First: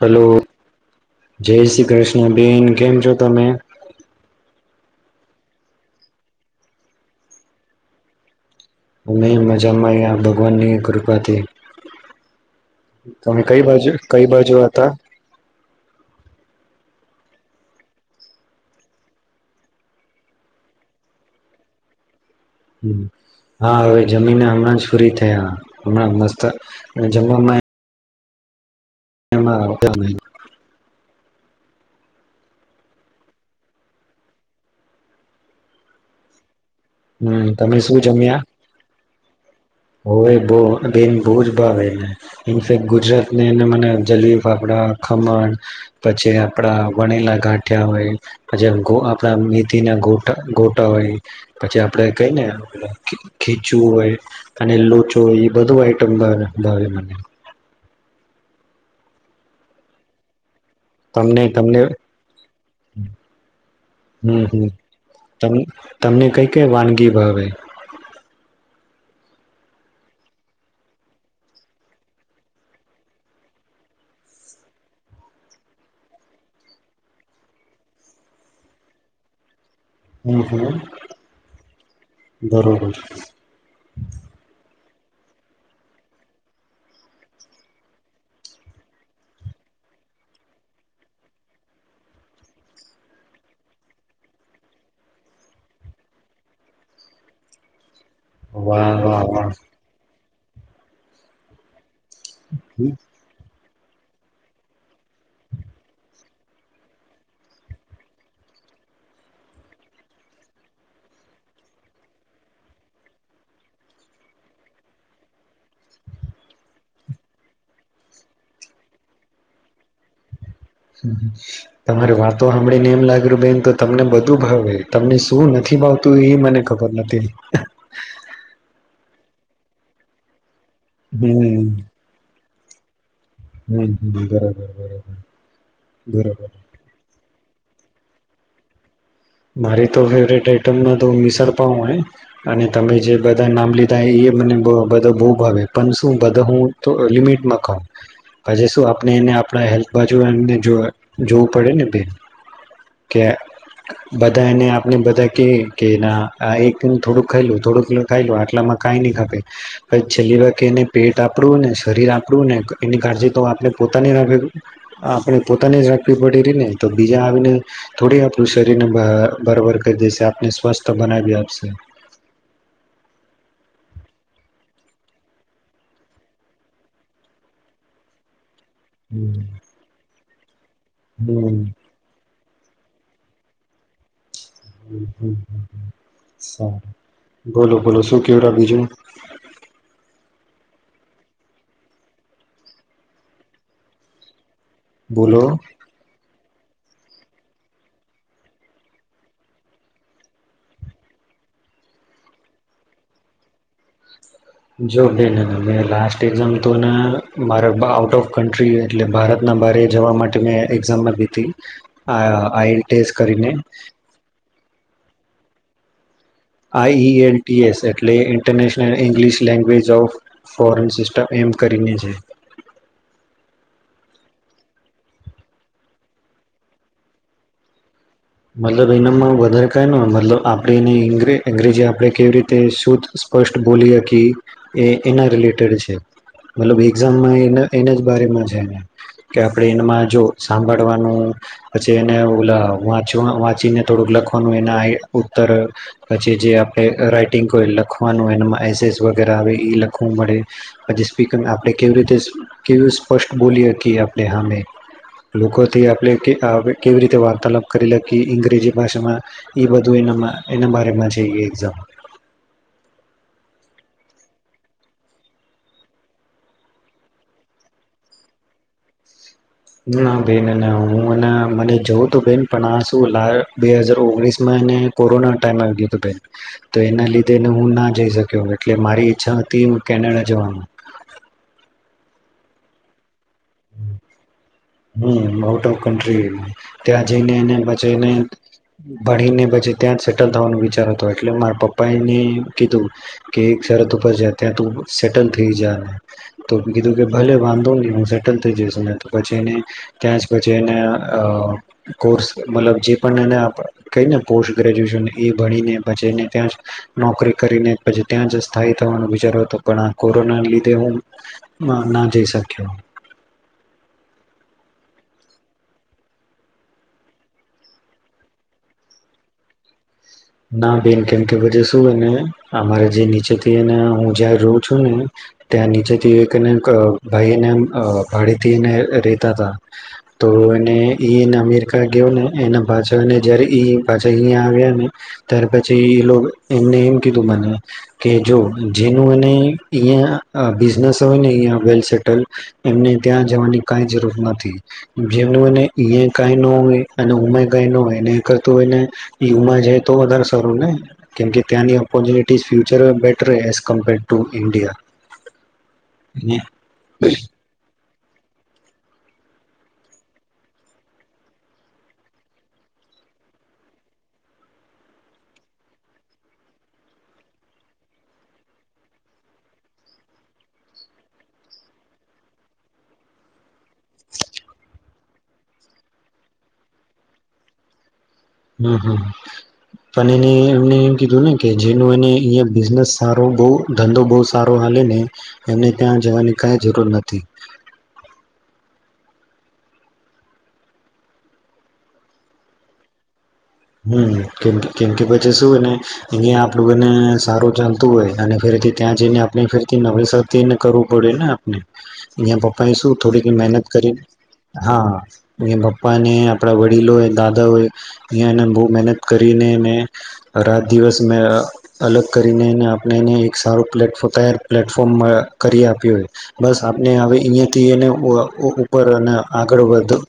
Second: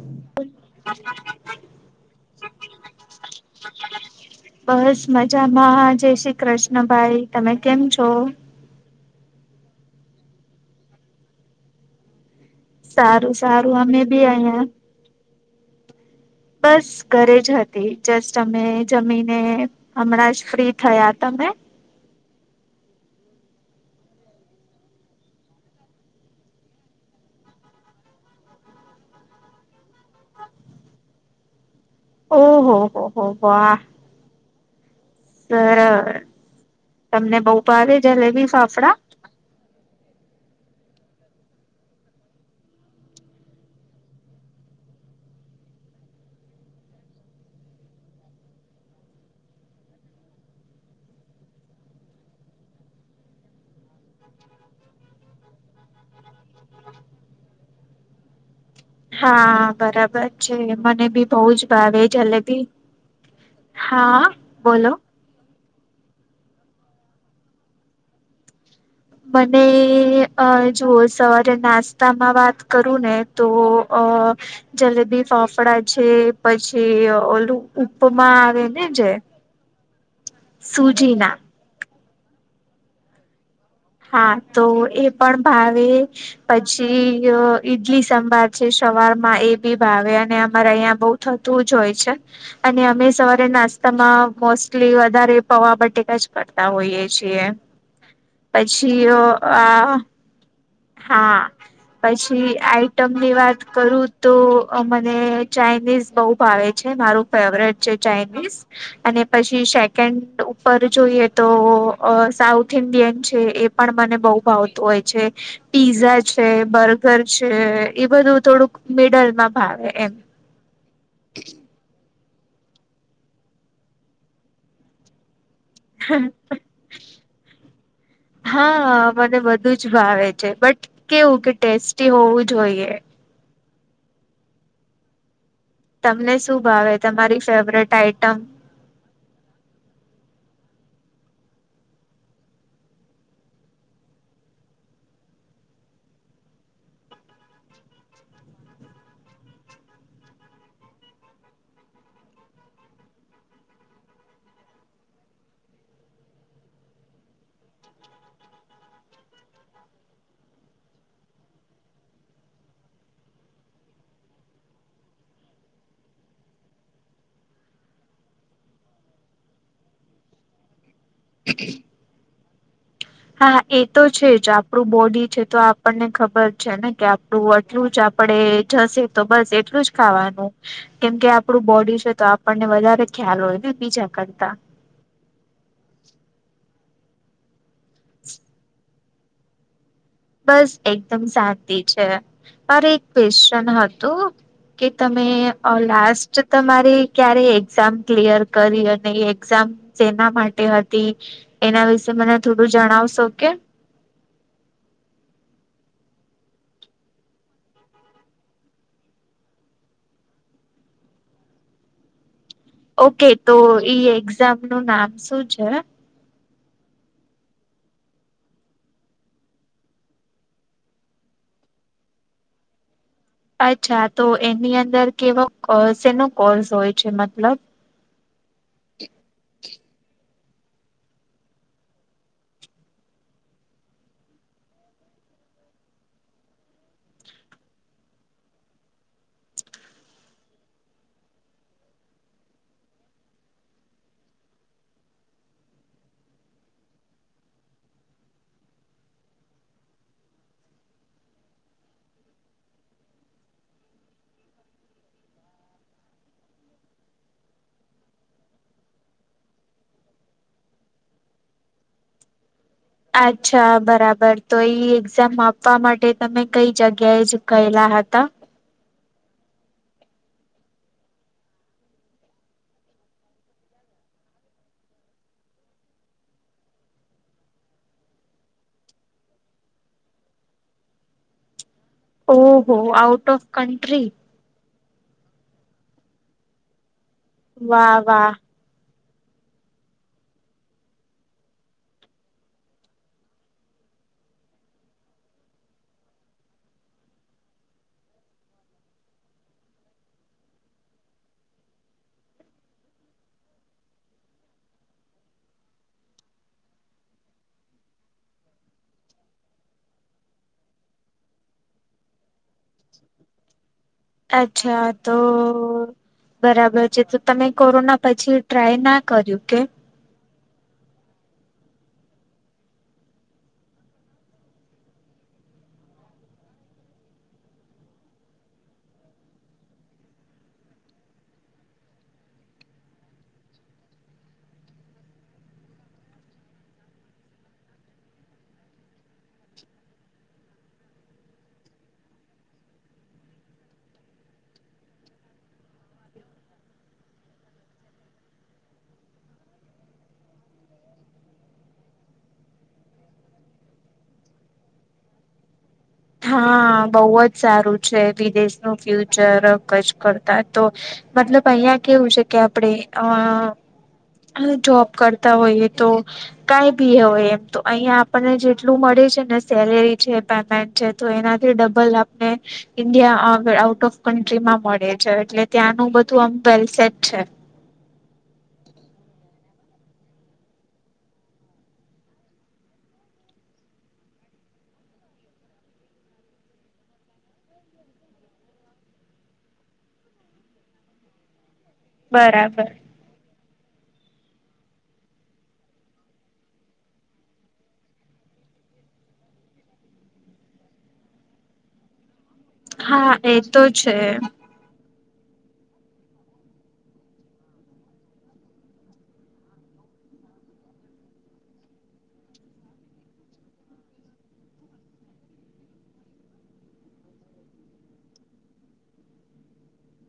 Hello જય શ્રી કૃષ્ણબેન. કેમ છો તમે? બસ મજામાં જય શ્રી કૃષ્ણભાઈ. તમે કેમ છો? અમે મજામાં યા ભગવાનની કૃપાથી. સારું તમે કઈ સારું બાજુ અમે બી કઈ બાજુ અહિયાં હતા? બસ ઘરે જ હતી જસ્ટ અમે જમીને હમણાં જ ફ્રી થયા તા. મેં હમમ હા હવે જમીને હમણાં જ ફ્રી થયા હમણાં મસ્ત અને જમવામાં એમાં આવતા જ નહી. ઓહહો હો હો વાહ. બરાબર હમ, તમને બો તમે ભાવે જલેબી ફાફડા. હોય બો બેન બો જ ભાવે એનેે ઇન્ફેક્ટ ગુજરાતને એને મને જલેબી ફાફડા ખમણ પછી આપડા વણેલા ગાંઠિયા હોય પછી ગો આપણા મેથી ના ગોટ ગોટા હોય પછી આપડે કેય ને ખીચયુ હોય. અને લોચો એ બધું આઈટમ ભાવે મને. હા બરાબર છે. મને બી બો તમને જ તમને ભાવે જલેબી હા હમ હમ બોલો. તમ તમને કઈ કઈ વાનગી ભાવે? મને અ જુવો સવારે નાસ્તામાં વાત કરું ને તો જલેબી, ફાફડા છે પછી ઓલું ઉપમા આવે ને છે. હમમ બરોબર. હા તો એ પણ ભાવે પછી અ ઈડલી સંભાર છે શ સવાર માં એ બી ભાવે અને અમારે અહંયા બો થતું જ હોય છે અને અમે સવારે નાસ્ત નાસ્તા માં મોસ્ટલી વધારે પોવા બટેકા જ કરતા હોઈએ છીએ. વાહ પછી અ વાહ વાહ આ હા પછી આઈટમ ની વાત કરું તો મને ચાાઈનીઝ બો ભાવે છે મારું ફેવરેટ છે ચાઇનીઝ. અને પછી સેકન્ડ ઉપર જોઈએ તો અ સાઉથ ઇન્ડિયન છે એ એ પણ મને બો ભાવતું હોય છે. પીઝા છે, બર્ગર છે એ બધું થોડુંક મિડલ માં ભાવે એમ. તમારી વાતો હાભળીને એમ લાગ્યું બેન તો તમને બધું ભાવે તમને સ શું નથી ભાવતું એ મને ખબર નથી. હા મને બધું જ ભાવે છે બટ કેવું કે હમ ટેસ્ટી હોવું જોઈએ. હમમ હમમ બરાબર બરાબર. તમને શું ભાવે તમારી ફેવરેટ આઈટમ? મારી તો ફેવરટ આઈટમ માં તો મિસળપાવ હોય અને તમે જે બધા નામ લીધા એ. કે મને બધા બો ભાવે પણ શું બધા હું તો લિમિટમાં ખાવ. પછી શું આપણે એને આપણા હેલથ બાજુ એને જો જોવું પડે ને બેન. કે બધા એને આપણે બધા કે કે ના આ એક થોડુંક ખાઈલું થોડું થોડું ખાઈલો આટલામાં તો કાય ની ખપે પછી છેલ્લી વા એને પેટ આપડુ ને શરીર આપડું ને એની કાળજી તો આપણે પોતાની રાખવી આપડે પોતાની જ રાખવી પડી તીને બીજા આવીને થોડી આપડી શરીરને બરા બરાબર કરી દેશે આપને સ્વસ્થ બનાવી આપશે. હા એ તો છે જ આપણું બોડી છે તો આપણને ખબર છે ને કે આપણું એટલું જ આપડે જશે તો બસ એટલું જ ખાવાનું કેમ કે હમ આપડું બોડી છે તો આપ આપણને વધારે ખ્યાલ હોય ને બીજા કરતા હ હ સારું. બોલો બોલો શું કેવરા બીજું. બસ એકદમ શાંતિ છે, પર એક પેશચન હતું. કે તમે બોલો લ જો તમારી ક્યારે એક્ઝામ ક્લિયર કરી અને એક્ઝામ જેના માટે હતી? એના વિશે મને થોડું જણાવશો કે? જો બેન મેં એક્ઝામ તો ને મારે આઉટ ઓફ કન્ટ એટલે ભારત ં બરે જવા માટે મેં એક્ઝામમાં વીતી, આ આઈએલટીએસ ઓકે કરીને તો ઈ એક્ઝામ નું નામ શું છે? આઈ એલ ટી એસ એટલે international English language of foreign system એમ. કરીને છે. હ [inaudible] અચ્છા તો એની અંદર કેવોનો કોર્સ હોય છે મતલબ? મતલબ એનામાં વધારે ક ન મતલબ આપે એને અંગ્રેજી આપડે કેવી રીતે શું સ્પષ્ટ બોલી હકી. એ એના રિલેટેડ છે. મતલબ એઝામમાં એના જ બમાં છે. કે આપડે એમાં જો સાંભળવાનું, પછી એને વાંચ વાંચીને થોડુંક લખવાનું એ ઉત્તર, પછી જે આપણે રાઈટિંગ લખવાનું ુંે પછીર આપ કેવી રીતે સ્ષ્ટ બોલીકી આપણે હમે, લોકોથી આપણે કેવી રીતે વાર્તાલાપ કરી લખી ઇંગ્રેજી ભાષામાં, એ બધું એનામાં એના બારમાં જઈએ એક્ઝામ. [inaudible] અચ્છા બરાબર તો એક્ઝામ આપવા માટે તમે કઈ જગ્યાએ જ ગયેલા હતા? ત? ના બેન હું મને જોઉં તો બેન પણ આ શું બે હાજાર ઓગણીસ માં ટ એના લીધે હું ના જઈ શક્યો એટલે મારી ઈ્છા હતી ટ હું કેનેડા જોવાનું. [inaudible] ઓહો આઉટ ઓફ કંન્ટ્રી. હ આઉટ ઓફ કન્ટ્રી ત્યાં જઈને એ વાહ પને વાહ ભણી ને પછી ત્યાં જ સેટલ થવાનું વિચાર હતો એટલે મારા પપ્પા એને કીધું, કે એક સરસ ર સેટલ થઈ જને, કીધું કે ભલે વાંધો ન હું પછી ત્યાં પછી કોર્લબ જે ક પોસ્ટ ગ્રેજ્યુએશન એ ભને પછીને ત્યાં, નોકરી કરીને પછી ત્યા સ્ થવાનો બચારો હતો પણ કોરોના લીધે હું ના જઈ શક્યો. અચ્છા તો બરાબર છે તો તમે કોરોના પછી ટ્રાય ના કર્યું કે? ના બેન કેમ કેે શુંને અમારે જે નીચેથીને હું જય રહું છું ને ત્યાં નીચેથી એકને ભાઈને ભાડેથીને રેતા હતા. તો એને એને અમેરિકા ગયો ને એના પાછાને જય્યારે એ પાછા અહીંયા આવ્યા ને ત્યાર પછી એ લોકો એમને એમ કીધું મને, કે જો જેનું એને બિઝનેસ હોય ને અ વેલ સેટલ, એમને ત્યાં જવાની કઈ જરૂર નથી. જેમનું એને ઈ ક ન હોય અને ઉમે કઈ ન હોય એને કરતું હોને માં જે તો વધારે સારું ને, કેમકે ત્યાંની opportunities future better as compared to India. હા બહ જ સારું વિદેશનું ફ્યુચર ક જ કરતા તો, મતલબ અહિયાં કેવું છે કે આપણે હા. જોબ કરતા હોઈએ તો, કઈ બી હોય એમ તો અહીયાં આપણને જેટલું મળે ને સેલેરી છે પેમેન્ટ છે. તો એનાથી ડબલ આપને, ઇન્ડિયા આઉટ ઓફ કન્ટ્રીમાં મળે છે એટલે ત્યાંનું બ ું આમ વેલસેટ છે. હમ હમ. પણ એને એમને એમ કીધું ને કે જેનો એ બિઝનેસ સારો બ ધંધો બહ સારો એને ત્યાં જવાની કઈ જરૂર નથી હમ. બરાબર. હમ કેમ કેમ કે પછી શુંને અહંયા આપડુંને સારું ચાલતું હોય. અને ત્યાં જઈને આપણે ફેર નવેસરને કરવું પડે ને આપણે. અહીંયા પપ્પા એ શું હા થોડીક એ તો મહેનત કરી છે હા એ પપ્પા ને આપણા વડીલોય દાદા હોય અહીંયા એને બહુ મહેનત કરીને રાત દિવસ મે અલગ કરીનેને આપણેને એક સારું પ્ તૈાર પ્લેટફોર્મ કરી આપ્યો બસ આપણે હવે અહીંયાથી એ ઉપર અને આગળ વધ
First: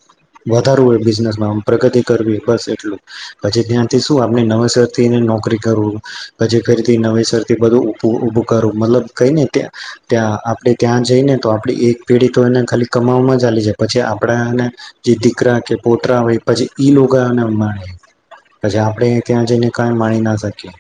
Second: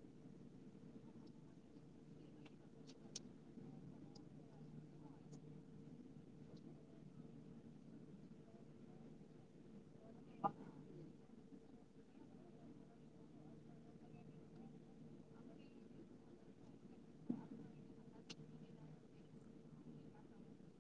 વધારવું હોય બિઝનેસમાં પ્રગતિ કરવી બસ એટલું પછી ત્યાંથી શું આપને નવેસ થીને નોકરી કરું પછી ફેરીથી નવેસર થી બધું ઉભું કરવું મતલબ કઈને ત્યા ત્યા આપણે ત્યાં જઈને તો આપ એક પેઢી તો એને ખાલી માં ચા જાય પછી આપડાને જે દીકરા કે પોતરા હોય પછી ઈ લોગાને મા પછી આપણે ત્યાં જઈને કાંઈ માણી ના શકીએ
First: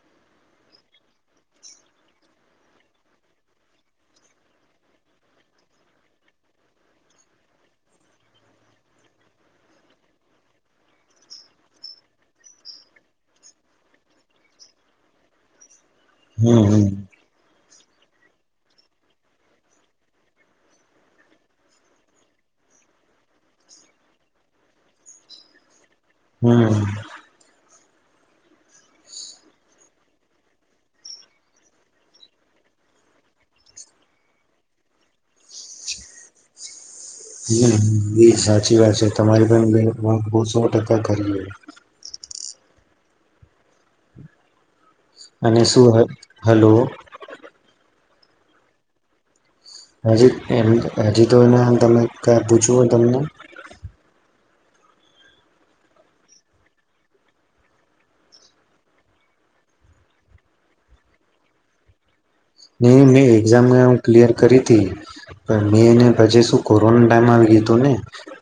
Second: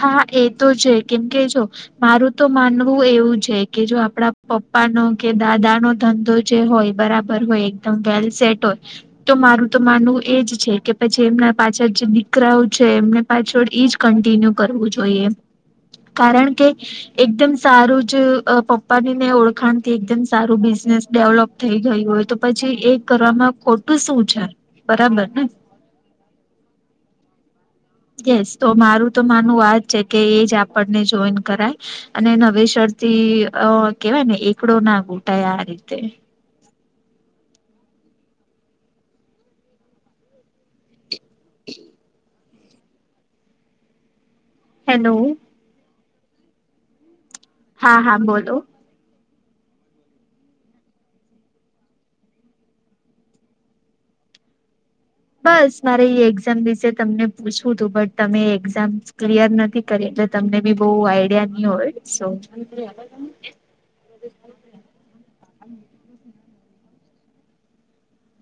હા એ તો છે કેમકે જો મારું તો માનવું એવું છે કે જો આપડા પપ પપ્પા નો કે દાદા નો ધંધો જે હોય બરાબર હોય એકદમ વેલ સેટ હોય તો મારું તો માનવું એજ છે કે પછી એમના પાછળ જે દીકરાઓ છે એમને પાછળ ઈજ કન્ટિન્યુ વું જોઈએ કારણ હમ કે હમ. એકદમ સારું જ પપ્પા ની ને ઓળખાણ થી એકદમ સારું બિઝનેસ ડેવલપ થઈ ગયું હોય તો પછી પ એ કરવામાં ખોટું શું છે. બરાબર ને. હમ. યસ તો મારું તો માનું વા જ છે કે એ જ આપણને જોઈન કરાય. અને નવે શર્ટ અ કેવાય ને એકડો ના ઘૂટાય આ રીતે હમ એ સાચી વાત છે તમારે પણ બે બહુ સો ટકા કરી લ હેલો અને શું હલો હા હા બોલો. હજી એમ હજી તો એને તમે ક પૂછું હો તમને બસ મારે એક્ઝામ વિશે તમને પૂછવું તું બટ તમે એક્ઝામ ક્લિયર નથી કરી એટલે તમને બી બહુ આઈડિયા નહ હોય સો નહી મેં એક્ઝામ હ ક્લિયર કરી હતીી પણ મેં પજ શું કોરોના ટાઈમ આવી ગીું ને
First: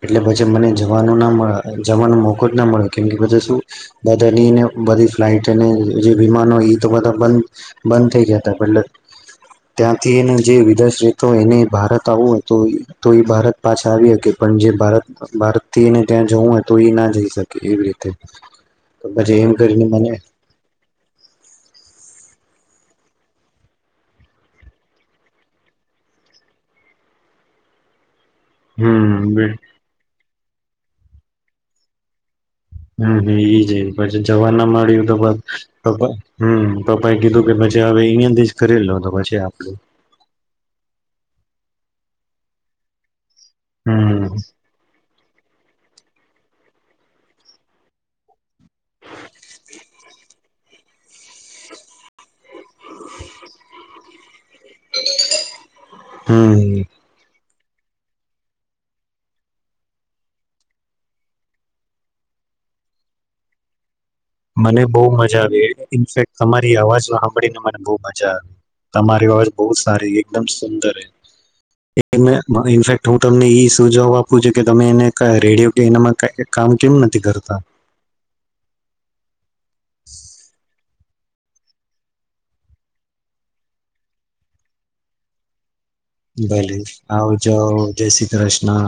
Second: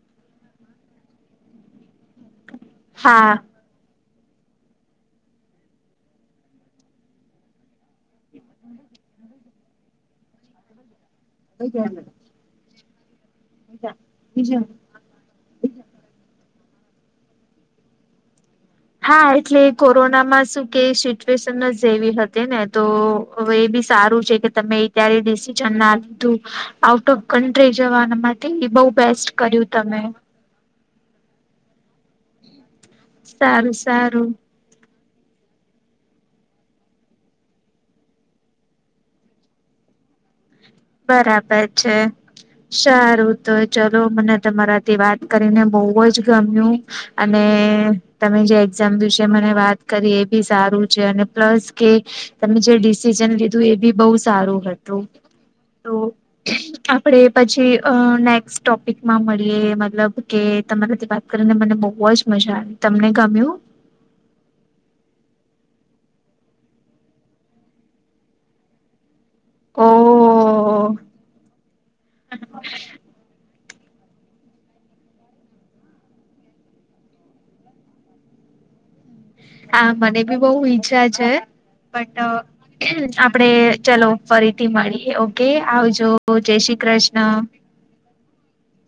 એટલે પછી મને જવાનું ના મળ જવાનો મોકો જ ના મળે કેમ કે હા બધા શું બધાની ને બધી ફ્લાઇટને જે વિમાનો એ તો બધા બંધ બંધ થઈ ગયા હતા એટલે ત્યાંથી એનો જે વિદેશ રહેતો એને ભારત આવું હતો તો ભારત પાછા આવી શકી પણ બીજું જે ભારત ભારતથીને ત્યાં જવું હોય તો એ ના જઈ શકે એવી રીતે હા પછી એમ એટલે કરીને મને કોરોનામાં શું કેવી સિચ્યુએશન જેવી હતી. ને તો હવે એ બી સારું છે કે તમે્યારે ડિસિજન ના લીધું આઉટ ઓફ કન્ટ્રી જવાના માટેથી એ બહુ બેસ્ટ હમ કર્યું તમે હમ હમ એઈ જ સારું પછી સારું જવા ના મળ્યું પપ્પા હમ પપ્પા એ કીધું કે પછી હવે અહંયાથી જ કરેલો તો પછી આપડું હ. બરાબર છે સારું તો ચલો હમ મને તમારાથી વાત કરીને બહુ જ ગમ્યું અને તમે જે એામ દિવસે મને વાત કરી બી સારું છે અને પ્લસ કે તમે જે ડિસિઝન લીધું એ બી બહુ સારું હતું. તો હમ આપડે પછી નેક્સ્ટ ટોપિકમાં મળીએ મતલબ કે તમારાથી વાત કરીને મને બહુ જ મ જા તમને ગમ્યું મને બહુ મજા આવી ઇફેક તમારી અવાજ સાંભળીને મને બહુ મજા આવી તમારી આવાજ બહુ ઓ સારી એકદમ સુંદર હૈ લેકિન મ ઇફેક્ટ હું તમને ઈ સ તું જવાબ આપું છે કે તમે એને કય રેડિયો કે એનામાં ક કામ કેમ નથી કરતા હા મને ભી બહુ ઈચ્છા. છે બટ આપડે ચલો ફરીથી મળી ઓકે આવજે ભલે આવ જાઓ જય શ્રી કૃષ્ણ